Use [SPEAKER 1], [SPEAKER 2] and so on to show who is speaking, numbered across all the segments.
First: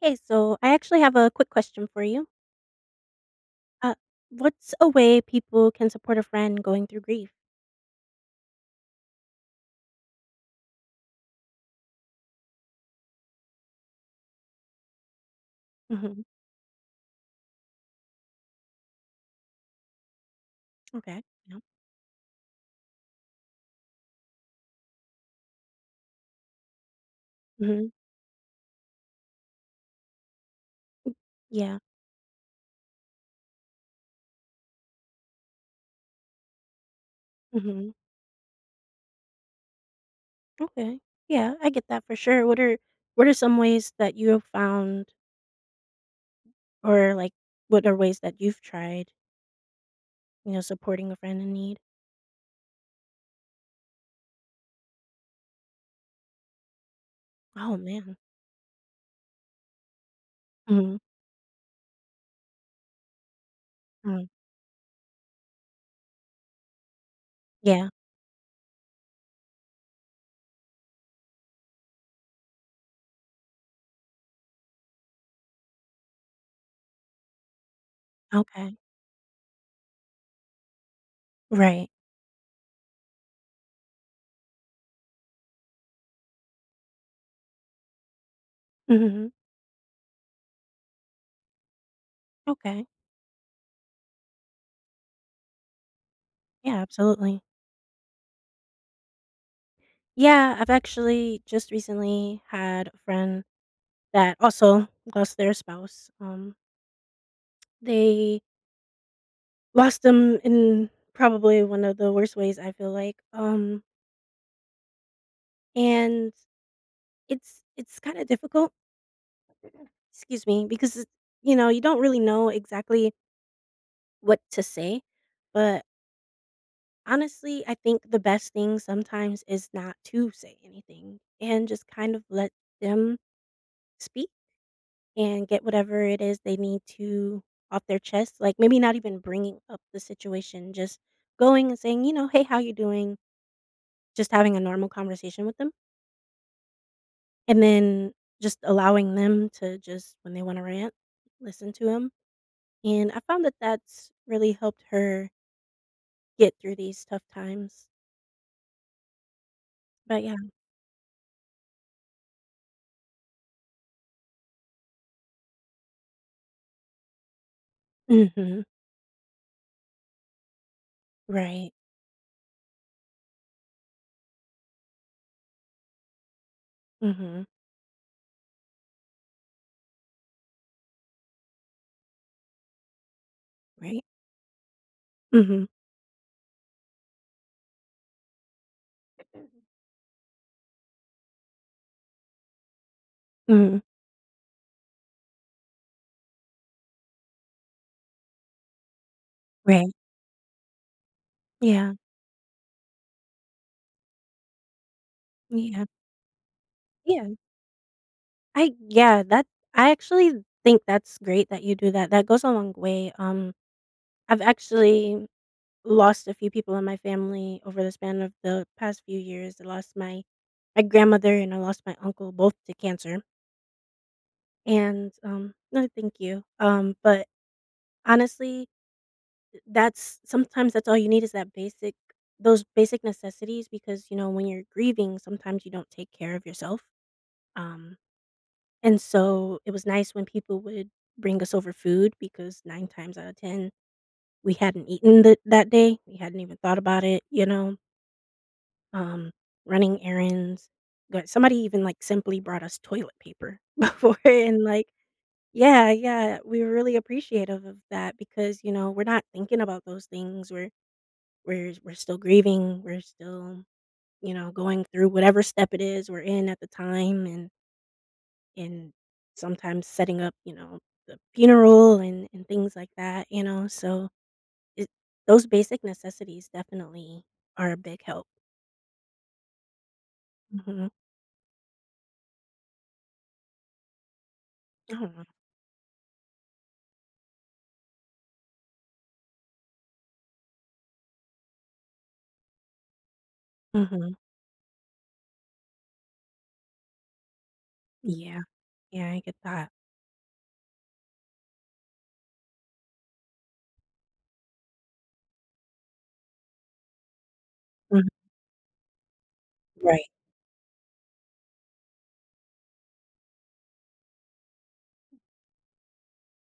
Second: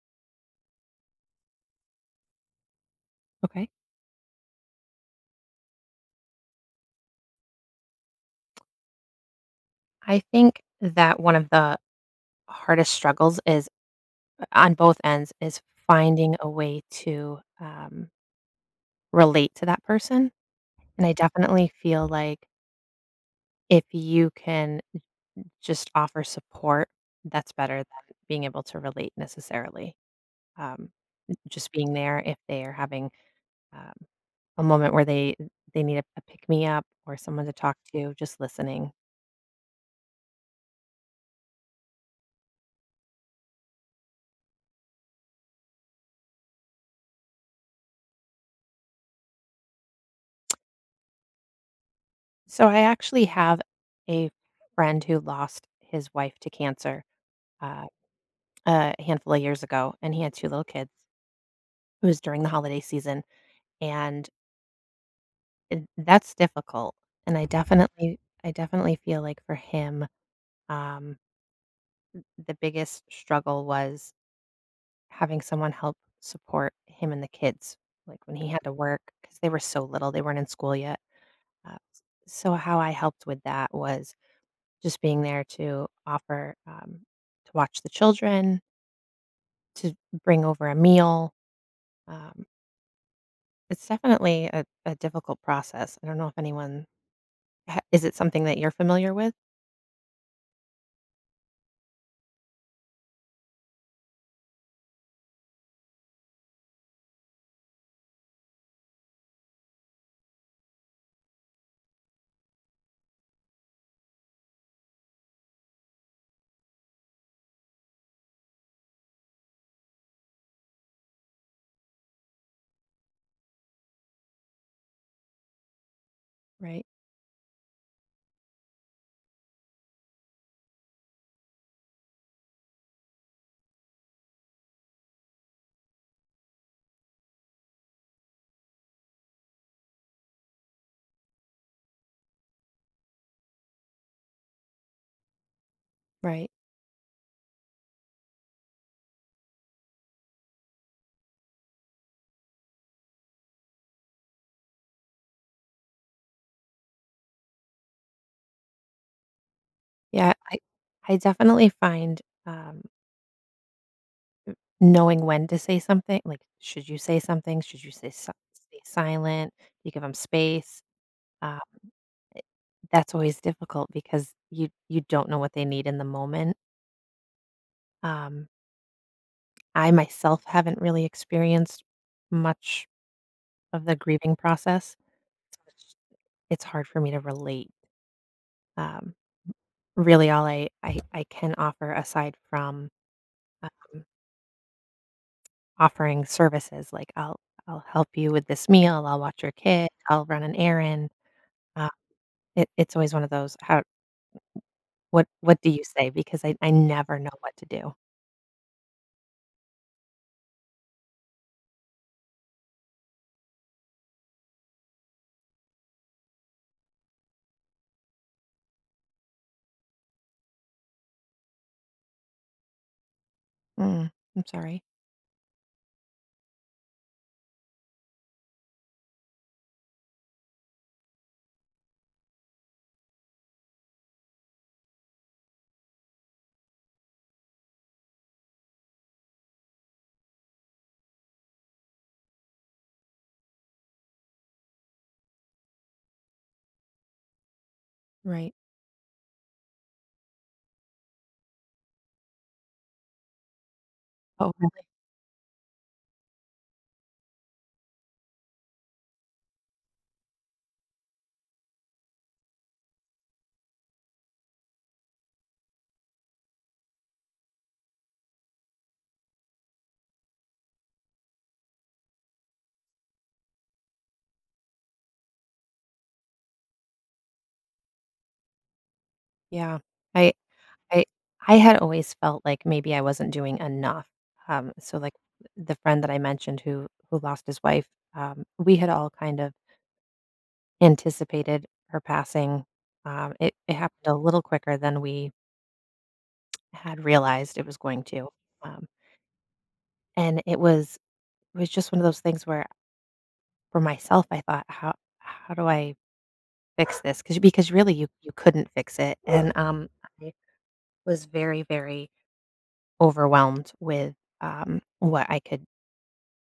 [SPEAKER 1] Hey, so I actually have a quick question for you.
[SPEAKER 2] Okay.
[SPEAKER 1] Uh, what's a way people can support a friend going through grief?
[SPEAKER 2] I think that one of the hardest struggles is on both ends, is
[SPEAKER 1] Mhm.
[SPEAKER 2] finding a way to, um relate to that person, and I
[SPEAKER 1] Okay, yep.
[SPEAKER 2] definitely feel like if you can n n just offer support, that's better than
[SPEAKER 1] Mhm.
[SPEAKER 2] being able to relate necessarily. Um,
[SPEAKER 1] M
[SPEAKER 2] n just
[SPEAKER 1] Yeah.
[SPEAKER 2] being there if they're having, um, a moment where they th they need a p a pick-me-up or someone to talk
[SPEAKER 1] Mhm.
[SPEAKER 2] to, just listening.
[SPEAKER 1] Okay, yeah, I get that for sure. What are what are some ways that you have found or, like, what are ways that you've tried you know, supporting a friend in need?
[SPEAKER 2] So I actually have a friend who lost his wife to cancer,
[SPEAKER 1] Oh,
[SPEAKER 2] uh,
[SPEAKER 1] man.
[SPEAKER 2] a handful of years ago, and he had 2 little kids
[SPEAKER 1] Mhm.
[SPEAKER 2] it was during the holiday season,
[SPEAKER 1] Mm.
[SPEAKER 2] and eh, that's difficult, and I
[SPEAKER 1] Yeah.
[SPEAKER 2] definitely I definitely feel, like, for him, um, m the biggest struggle was having someone help support him and the kids, like, when he had to
[SPEAKER 1] Okay.
[SPEAKER 2] work- 'cause they were so little, they weren't in school yet- uh,
[SPEAKER 1] Right.
[SPEAKER 2] s so how I helped with that was just being there to offer, um, to watch the children
[SPEAKER 1] Mhm.
[SPEAKER 2] to bring over a meal, um
[SPEAKER 1] Okay.
[SPEAKER 2] it's definitely a a difficult process, I don't know if
[SPEAKER 1] Yeah,
[SPEAKER 2] anyone
[SPEAKER 1] absolutely.
[SPEAKER 2] ha is it something that you're familiar with?
[SPEAKER 1] Yeah, I've actually just recently had a friend that also lost their spouse, um they lost them in probably one of the worst ways, I feel like, um and, it's it's kinda difficult Excuse me. Because, you know, you don't really know exactly what to say, but
[SPEAKER 2] Right.
[SPEAKER 1] honestly, I think the best thing sometimes is not to say anything and just kind of let them speak, and get whatever it is they need to off their chest; like, maybe not even bringing up the situation, just going and saying, you know, "Hey, how you doing?" Just having a normal conversation with them.
[SPEAKER 2] Right.
[SPEAKER 1] And then just allowing them to just when they wanna rant, listen to 'em, and I found that that's really helped her get through these tough times. But,
[SPEAKER 2] Yeah.
[SPEAKER 1] yeah.
[SPEAKER 2] I I definitely find, um m knowing when to say somethi like, should you say something, should you say si
[SPEAKER 1] Mhm.
[SPEAKER 2] stay silent, you give 'em space- um,
[SPEAKER 1] Right.
[SPEAKER 2] eh, that's always difficult because you you don't know what they need in the moment.
[SPEAKER 1] Mhm.
[SPEAKER 2] Um I, myself haven't really experienced much of the
[SPEAKER 1] Right.
[SPEAKER 2] grieving process.
[SPEAKER 1] Mhm.
[SPEAKER 2] [unintelligible] It's hard for me to relate. Um, m really, all I I I can offer aside from,
[SPEAKER 1] Mhm.
[SPEAKER 2] um offering services- like, I'll I'll help you with this meal, I'll watch your kid,
[SPEAKER 1] Right.
[SPEAKER 2] I'll run an errand, um,
[SPEAKER 1] Yeah.
[SPEAKER 2] it it's always one of those har m m What what do you
[SPEAKER 1] Yeah.
[SPEAKER 2] say, because I I never know
[SPEAKER 1] Yeah.
[SPEAKER 2] what to do.
[SPEAKER 1] I yeah. That I actually think that's great that you do that, that goes a long way. Um, I've actually lost a few people in my family over the span of the past few years. I lost my my grandmother and I lost my uncle both to cancer.
[SPEAKER 2] Mm. I'm sorry.
[SPEAKER 1] And, um Oh, thank you. Um, but, honestly, that's sometimes that's all you need is that basic those basic necessities because, you know, when you're grieving, sometimes you don't take care of yourself, um, and so it was nice when people would bring us over food because 9 times out of 10, we hadn't eaten th that day, we hadn't even thought about it, you know?
[SPEAKER 2] Right.
[SPEAKER 1] Um, running errands but, somebody even, like, simply brought us toilet paper before
[SPEAKER 2] Oh,
[SPEAKER 1] and,
[SPEAKER 2] really?
[SPEAKER 1] like Yeah, yeah, we were really appreciative of that because, you know, we're not thinking about those things, we're we're s we're still grieving, we're still, you know, going through whatever step it is we're in at the time and and sometimes setting up, you know, the funeral and and things like that, you know, so it those basic necessities definitely are a big help.
[SPEAKER 2] Yeah, I
[SPEAKER 1] Mhm.
[SPEAKER 2] I I had always felt, like, maybe I wasn't doing enough, um, so, like,
[SPEAKER 1] Aw.
[SPEAKER 2] th the friend that I mentioned who who lost his wife, um, we had all kind of anticipated her passing, um, it it happened a
[SPEAKER 1] Mhm.
[SPEAKER 2] little quicker than we had realized it was going to,
[SPEAKER 1] Yeah.
[SPEAKER 2] um
[SPEAKER 1] Yeah, I get that.
[SPEAKER 2] And it was it was just one of those things where for myself, I thought, "How how do I fix this?" 'Cause because really, you
[SPEAKER 1] Mhm.
[SPEAKER 2] you couldn't fix it, and um,
[SPEAKER 1] Right.
[SPEAKER 2] I was very, very overwhelmed with, um, what I could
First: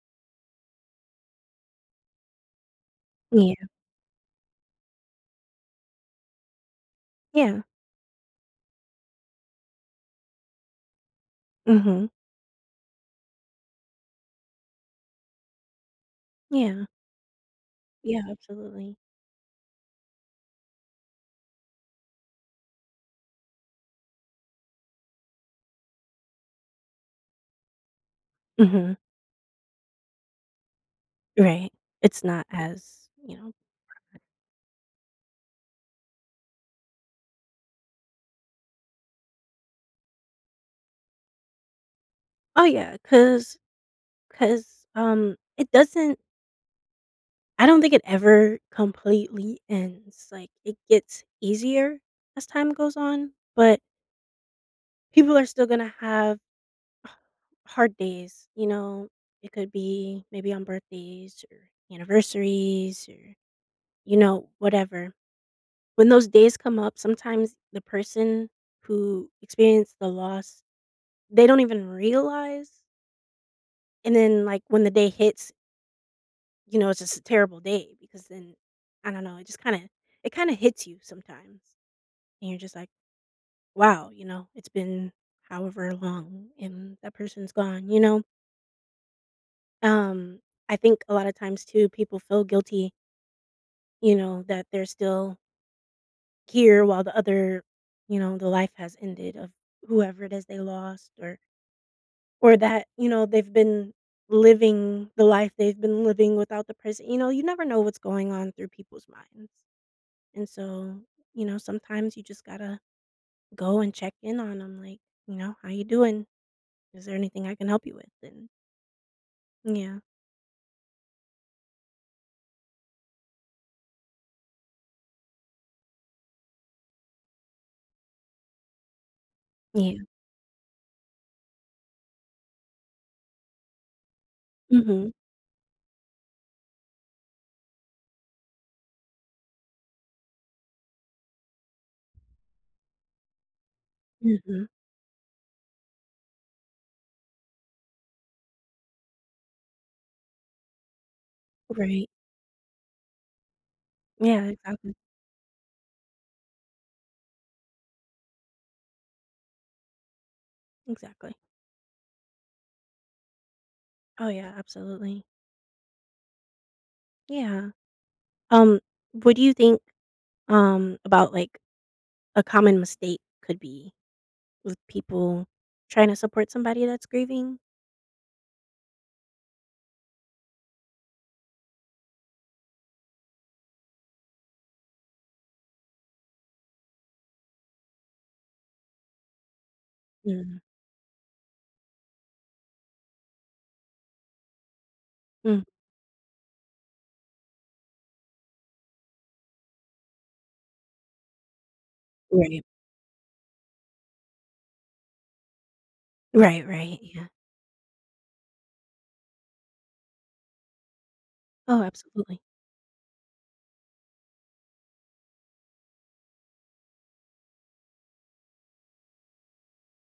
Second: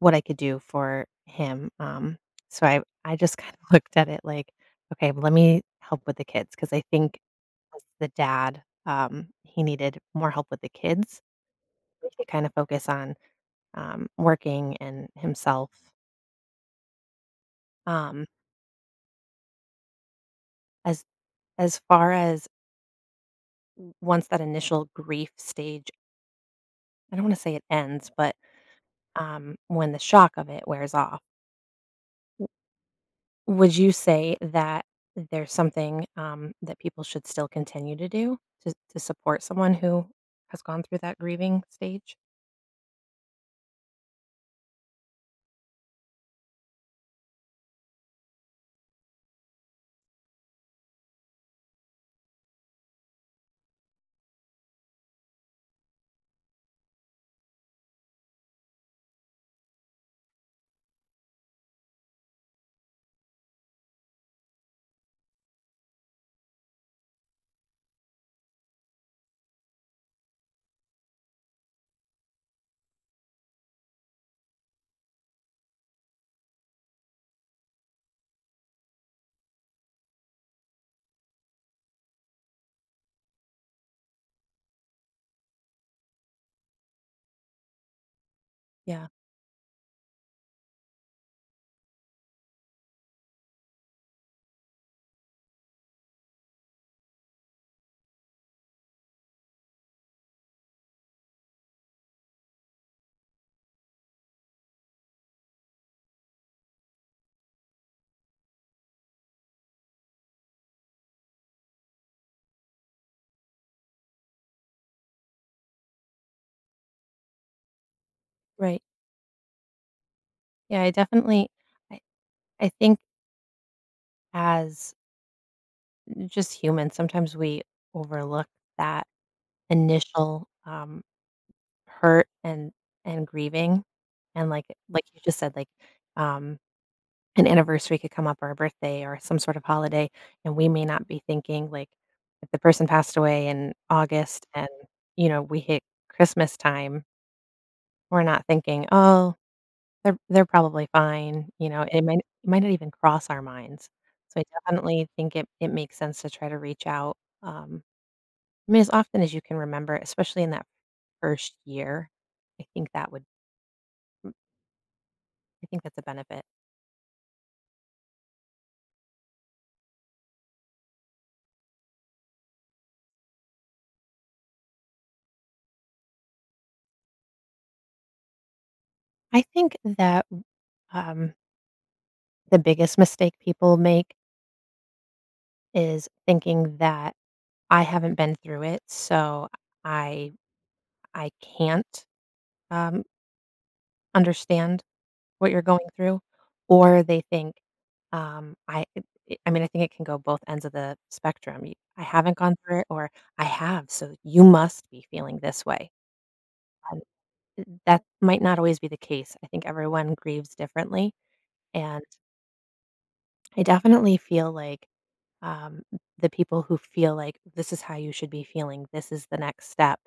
[SPEAKER 2] what I could do for him, um, so I I just kind
[SPEAKER 1] Yeah.
[SPEAKER 2] of looked at it like, "Okay, lemme help with the kids," 'cause I think
[SPEAKER 1] Yeah.
[SPEAKER 2] the dad, um, he needed more help with the kids.
[SPEAKER 1] Mhm.
[SPEAKER 2] [unintelligible] could kinda focus on, um, working and himself.
[SPEAKER 1] Yeah. Yeah,
[SPEAKER 2] Um
[SPEAKER 1] absolutely.
[SPEAKER 2] as as far as O once that initial grief stage I don't wanna say it ends, but,
[SPEAKER 1] Mhm.
[SPEAKER 2] um, when the shock of it wears off
[SPEAKER 1] Right. It's not
[SPEAKER 2] W
[SPEAKER 1] as, you know,
[SPEAKER 2] would you
[SPEAKER 1] [unintelligible]
[SPEAKER 2] say that there's something, um, that people should still continue to do? To to support someone who has gone through that grieving stage?
[SPEAKER 1] Oh, yeah, 'cause 'cause, um, it doesn't I don't think it ever completely ends, like, it gets easier as time goes on, but people are still gonna have hard days, you know? It could be maybe on birthdays or anniversaries or, you know, whatever. When those days come up, sometimes the person who experienced the loss, they don't even realize and then, like, when the day hits you know, it's just a terrible day because then I don't know, it just kinda it kinda hits you sometimes. And you're just like, "Wow," you know, "it's been however long, and that person's gone," you know?
[SPEAKER 2] Yeah.
[SPEAKER 1] Um, I think a lotta times too, people feel guilty you know, that they're still here while the other you know, the life has ended of whoever it is they lost or or that, you know, they've been living the life they've been living without the person you know, you never know what's going on through people's minds, and so, you know, sometimes you just gotta go and check in on 'em, like, you know, "How you doing? Is there anything I can help you with, and"
[SPEAKER 2] Right.
[SPEAKER 1] Yeah.
[SPEAKER 2] Yeah, I definitely I I think as just humans, sometimes we overlook that
[SPEAKER 1] Yeah.
[SPEAKER 2] initial, um, hurt and and grieving, and like like
[SPEAKER 1] Mhm.
[SPEAKER 2] you just said, like, um, an anniversary could come up or a birthday or some sort of holiday, and we may not be thinking, like, if the person passed away in August and,
[SPEAKER 1] Mhm.
[SPEAKER 2] you know, we hit Christmastime we're not thinking, "Oh, they're they're probably fine," you know, it
[SPEAKER 1] Right.
[SPEAKER 2] might n it might not even cross our minds, so I
[SPEAKER 1] Yeah, exactly.
[SPEAKER 2] definitely think it it makes sense to try to reach out, um, mean, as often as you can remember, especially in that
[SPEAKER 1] Exactly.
[SPEAKER 2] first year, I think that would
[SPEAKER 1] Oh,
[SPEAKER 2] m
[SPEAKER 1] yeah, absolutely.
[SPEAKER 2] I think that's a benefit.
[SPEAKER 1] Yeah. Um, what do you think, um, about, like, a common mistake could be with people trying to support somebody that's grieving?
[SPEAKER 2] I think that, w um the biggest mistake people make is thinking that I haven't been through it, so I
[SPEAKER 1] Mm.
[SPEAKER 2] I can't, um understand what you're
[SPEAKER 1] Mm.
[SPEAKER 2] going through. Or they think, um, I i i I mean, I think it can go both ends of the spectrum: "Y I haven't gone
[SPEAKER 1] Right.
[SPEAKER 2] through it," or "I have, so you must be feeling this way."
[SPEAKER 1] Right, right.
[SPEAKER 2] Um
[SPEAKER 1] Yeah.
[SPEAKER 2] th that might not always be the case. I think everyone grieves differently.
[SPEAKER 1] Oh,
[SPEAKER 2] And
[SPEAKER 1] absolutely.
[SPEAKER 2] I definitely feel like, um, the people who feel like "this is how you should be feeling, this is the next step,"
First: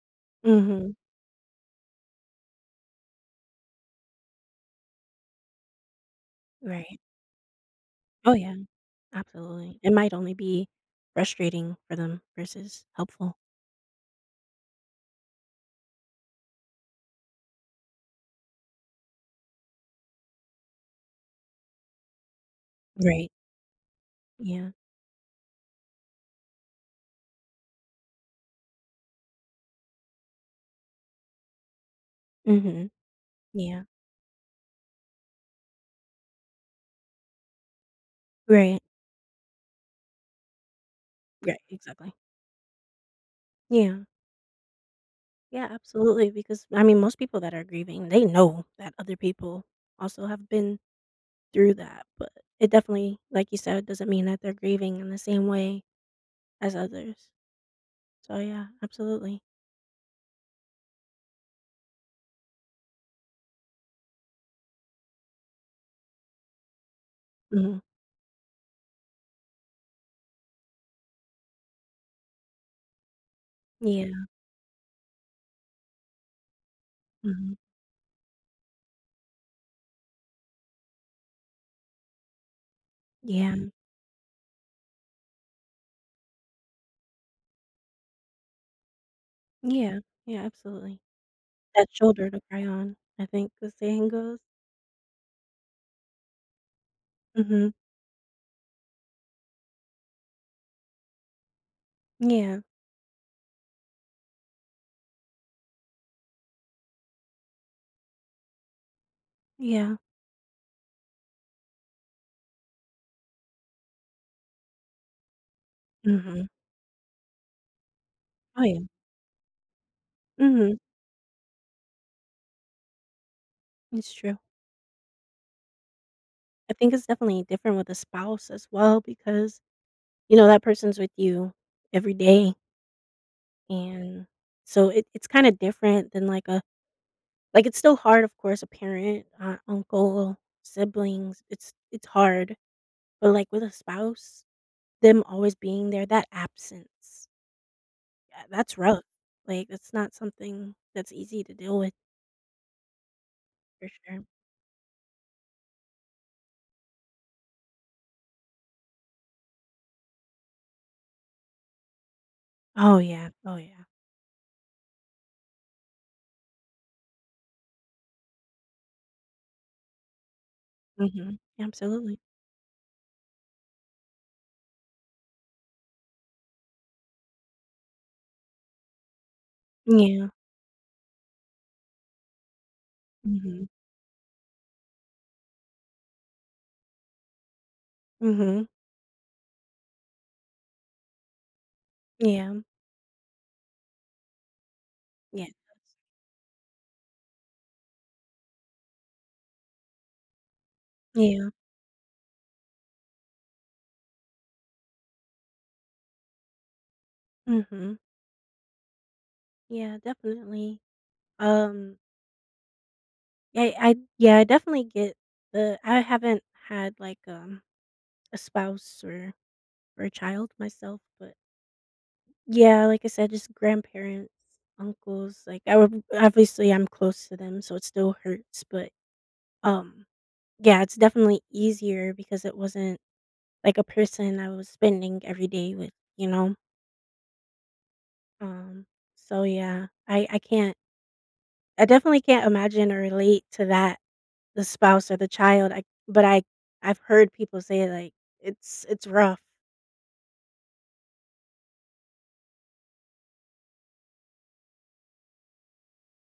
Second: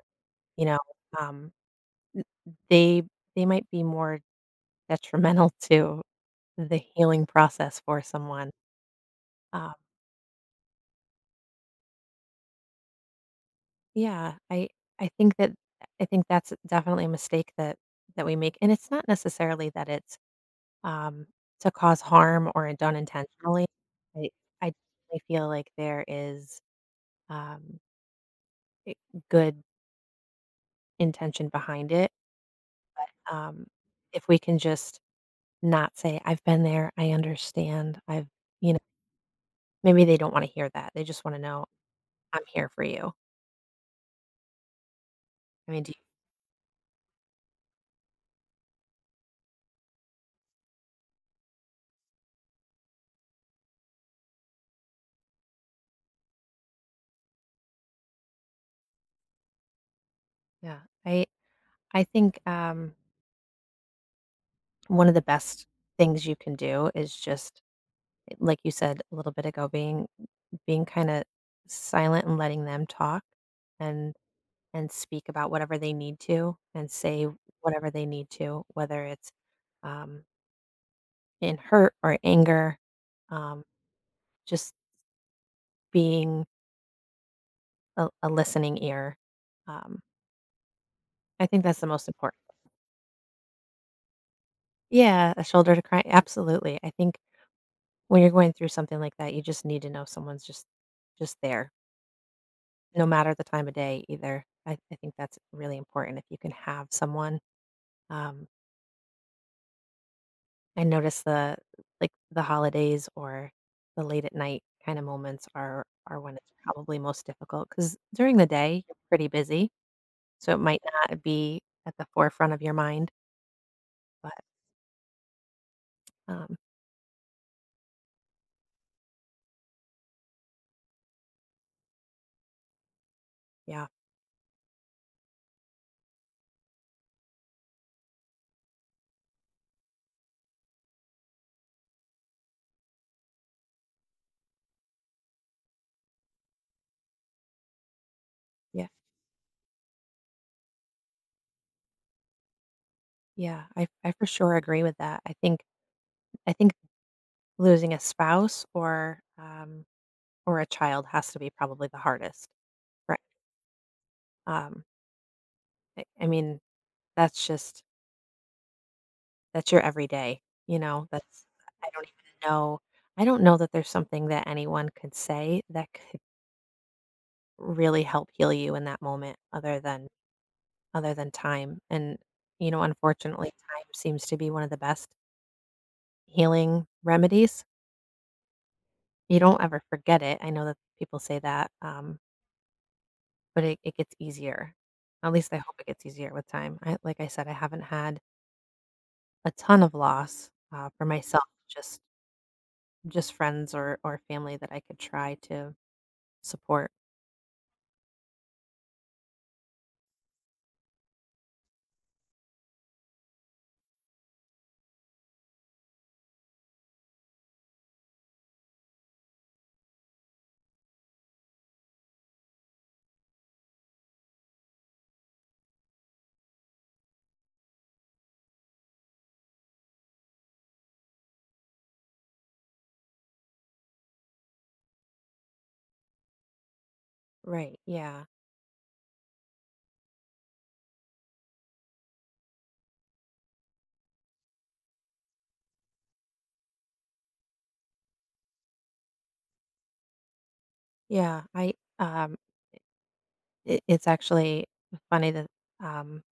[SPEAKER 2] you know,
[SPEAKER 1] Mhm.
[SPEAKER 2] um m they they might be more detrimental to the
[SPEAKER 1] Right.
[SPEAKER 2] healing process for
[SPEAKER 1] Oh,
[SPEAKER 2] someone.
[SPEAKER 1] yeah.
[SPEAKER 2] Um
[SPEAKER 1] Absolutely. It might only be frustrating for them versus helpful.
[SPEAKER 2] Yeah, I I think that I think that's definitely a mistake that that we make, and it's not necessarily that it's, um, to cause harm or done
[SPEAKER 1] Right.
[SPEAKER 2] intentionally, I I
[SPEAKER 1] Yeah.
[SPEAKER 2] I feel like there is, um eh good intention behind it,
[SPEAKER 1] Mhm.
[SPEAKER 2] but, um,
[SPEAKER 1] Yeah.
[SPEAKER 2] if we can just not say, "I've been there, I understand, I've" you kn
[SPEAKER 1] Right.
[SPEAKER 2] maybe they don't wanna hear that, they just wanna
[SPEAKER 1] Right,
[SPEAKER 2] know,
[SPEAKER 1] exactly.
[SPEAKER 2] "I'm here for you."
[SPEAKER 1] Yeah. Yeah,
[SPEAKER 2] I mean, do
[SPEAKER 1] absolutely, because I mean, most people that are grieving, they know that other people also have been through that, but it definitely, like you said, doesn't mean that they're grieving in the same way as others. So, yeah, absolutely.
[SPEAKER 2] Yeah, I I think, um one of the best things you can do is just,
[SPEAKER 1] Mhm.
[SPEAKER 2] like you said little bit ago, being being kinda silent and letting them talk and
[SPEAKER 1] Yeah.
[SPEAKER 2] and speak about whatever they need to and say
[SPEAKER 1] Mhm.
[SPEAKER 2] whatever they need to, whether it's, um in hurt or anger,
[SPEAKER 1] Yeah.
[SPEAKER 2] um, just being a l a listening ear, um
[SPEAKER 1] Yeah, yeah, absolutely.
[SPEAKER 2] I think that's the
[SPEAKER 1] "That
[SPEAKER 2] most
[SPEAKER 1] shoulder
[SPEAKER 2] important.
[SPEAKER 1] to cry on," I think, the saying goes.
[SPEAKER 2] Yeah, a shoulder to cry absolutely, I think
[SPEAKER 1] Mhm.
[SPEAKER 2] when you're going through something like that, you just need to know someone's just just there.
[SPEAKER 1] Yeah.
[SPEAKER 2] No matter the time of day, either. I I think that's really important if you can have someone, um
[SPEAKER 1] Yeah.
[SPEAKER 2] I noticed the like, the holidays or the late at night kinda moments are are when
[SPEAKER 1] Mhm.
[SPEAKER 2] it's probably most difficult, 'cause during the
[SPEAKER 1] Oh,
[SPEAKER 2] day,
[SPEAKER 1] yeah.
[SPEAKER 2] you're pretty busy, so it
[SPEAKER 1] Mhm.
[SPEAKER 2] might not be at the forefront of your mind.
[SPEAKER 1] It's
[SPEAKER 2] But
[SPEAKER 1] true.
[SPEAKER 2] Um
[SPEAKER 1] I think it's definitely different with a spouse as well because, you know, that person's with you every day
[SPEAKER 2] Yeah.
[SPEAKER 1] and so, it it's kinda different than like a like, it's still hard, of course, a parent, or an uncle, siblings, it's it's hard- but, like, with a spouse, them always being there, that absence ah, that's
[SPEAKER 2] Yeah.
[SPEAKER 1] rough, like, it's not something that's easy to deal with.
[SPEAKER 2] Yeah. I
[SPEAKER 1] For
[SPEAKER 2] I
[SPEAKER 1] sure.
[SPEAKER 2] for sure agree with that. I think I think losing a spouse or, um, or a child has to be probably the hardest.
[SPEAKER 1] Oh,
[SPEAKER 2] Ri
[SPEAKER 1] yeah, oh, yeah.
[SPEAKER 2] Um I I mean, that's just that's your every day, you know?
[SPEAKER 1] Mhm,
[SPEAKER 2] That's I don't
[SPEAKER 1] absolutely.
[SPEAKER 2] even know I don't know that there's something that anyone could say that could really help heal you in that moment other
[SPEAKER 1] Mm,
[SPEAKER 2] than
[SPEAKER 1] yeah.
[SPEAKER 2] other than time, and, you know, unfortunately,
[SPEAKER 1] Mhm.
[SPEAKER 2] time seems to be one of the best healing remedies.
[SPEAKER 1] Mhm.
[SPEAKER 2] You don't ever forget it, I know that people say that, um
[SPEAKER 1] Yeah.
[SPEAKER 2] but it it gets easier. At
[SPEAKER 1] Yes.
[SPEAKER 2] least I hope it gets easier with time. I like I said, I haven't had a ton of loss, uh, for myself,
[SPEAKER 1] Yeah.
[SPEAKER 2] just just friends or or family that I could try to support.
[SPEAKER 1] Mhm. Yeah, definitely. Um ye I yeah, I definitely get the I haven't had, like, um, a spouse or or a child myself, but Yeah, like I said, just grandparents, uncles, like, I wa obviously, I'm close to them, so it still hurts, but, um, yeah, it's definitely easier because it wasn't, like, a person I was spending every day with, you know?
[SPEAKER 2] Right, yeah.
[SPEAKER 1] Um, so, yeah, I I can't I definitely can't imagine or relate to that- the spouse or the child- I but I I've heard people say, like, it's it's rough.
[SPEAKER 2] Yeah, I, um i it's actually f funny that, um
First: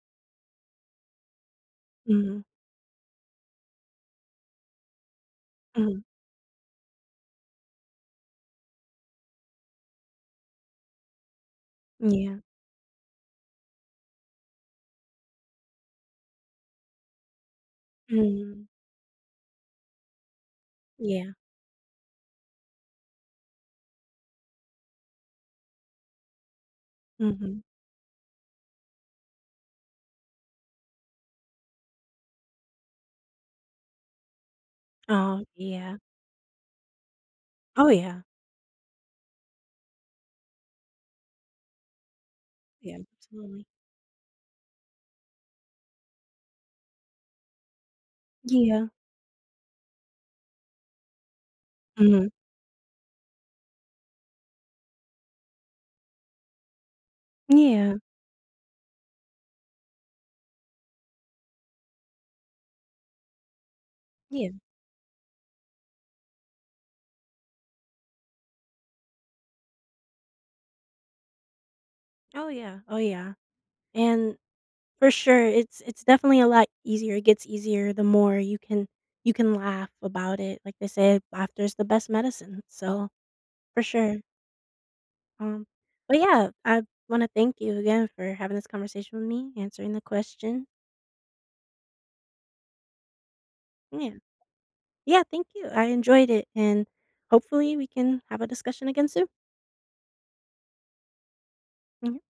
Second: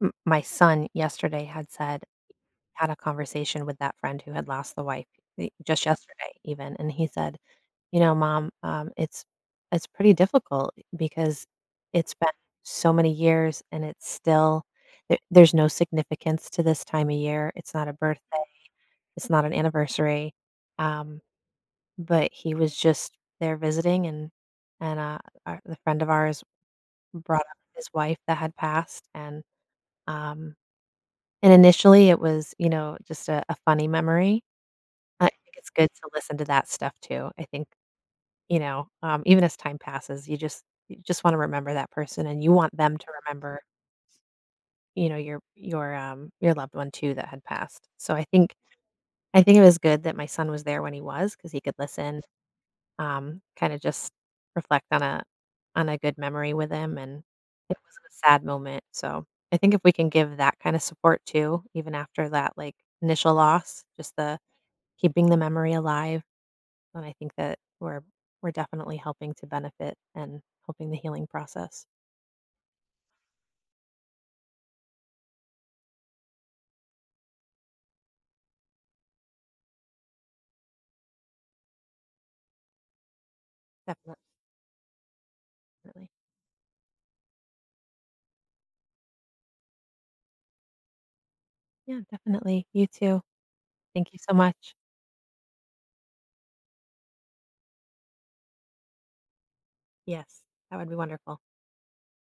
[SPEAKER 2] m my son yesterday had said
[SPEAKER 1] Mhm.
[SPEAKER 2] had a conversation with that friend who had lost the wife, eh, just
[SPEAKER 1] Mhm.
[SPEAKER 2] yesterday even, and he said, "You know, mom, um, it's it's pretty difficult because
[SPEAKER 1] Mm,
[SPEAKER 2] it's been
[SPEAKER 1] yeah.
[SPEAKER 2] so many years and it's still th there's no significance to this time of year, it's not a birthday,
[SPEAKER 1] Mhm.
[SPEAKER 2] it's not an anniversary," um,
[SPEAKER 1] Yeah.
[SPEAKER 2] but he was just there visiting and and a the friend of ours brought up
[SPEAKER 1] Mhm.
[SPEAKER 2] his wife that had passed, and, um and initially it was, you know, just a a funny memory, I
[SPEAKER 1] Oh,
[SPEAKER 2] think it's good
[SPEAKER 1] yeah.
[SPEAKER 2] to listen to that stuff too, I think,
[SPEAKER 1] Oh, yeah.
[SPEAKER 2] you know, um, even as time passes, you just you just want to remember that person and you want them
[SPEAKER 1] Yeah,
[SPEAKER 2] to remember
[SPEAKER 1] absolutely.
[SPEAKER 2] you know, your your, um, your loved one too that had passed, so I think
[SPEAKER 1] Yeah.
[SPEAKER 2] I think it was good that my son was there when he was 'cause he could listen,
[SPEAKER 1] Mhm.
[SPEAKER 2] um, kinda just reflect on a on a good memory with him, and it
[SPEAKER 1] Yeah.
[SPEAKER 2] wasn't a sad moment, so, I think if we can give that kind of support too, even after that, like, initial loss, just the
[SPEAKER 1] Yeah.
[SPEAKER 2] keeping the memory alive, then I think that we're we're definitely helping to benefit and helping the healing process.
[SPEAKER 1] Oh, yeah, oh, yeah. And, for sure, it's it's definitely a lot easier, it gets easier the more you can you can laugh about it, like they say, "Laughter is the best medicine," so, for
[SPEAKER 2] Definite
[SPEAKER 1] sure. Um,
[SPEAKER 2] Really.
[SPEAKER 1] but yeah, I wanna thank you again for having this conversation with me, answering the question.
[SPEAKER 2] Yeah, definitely, you too. Thank
[SPEAKER 1] Yeah.
[SPEAKER 2] you so much.
[SPEAKER 1] Yeah, thank you, I enjoyed it, and hopefully we can have a discussion again soon.
[SPEAKER 2] Yes. That would be wonderful.
[SPEAKER 1] Mhm.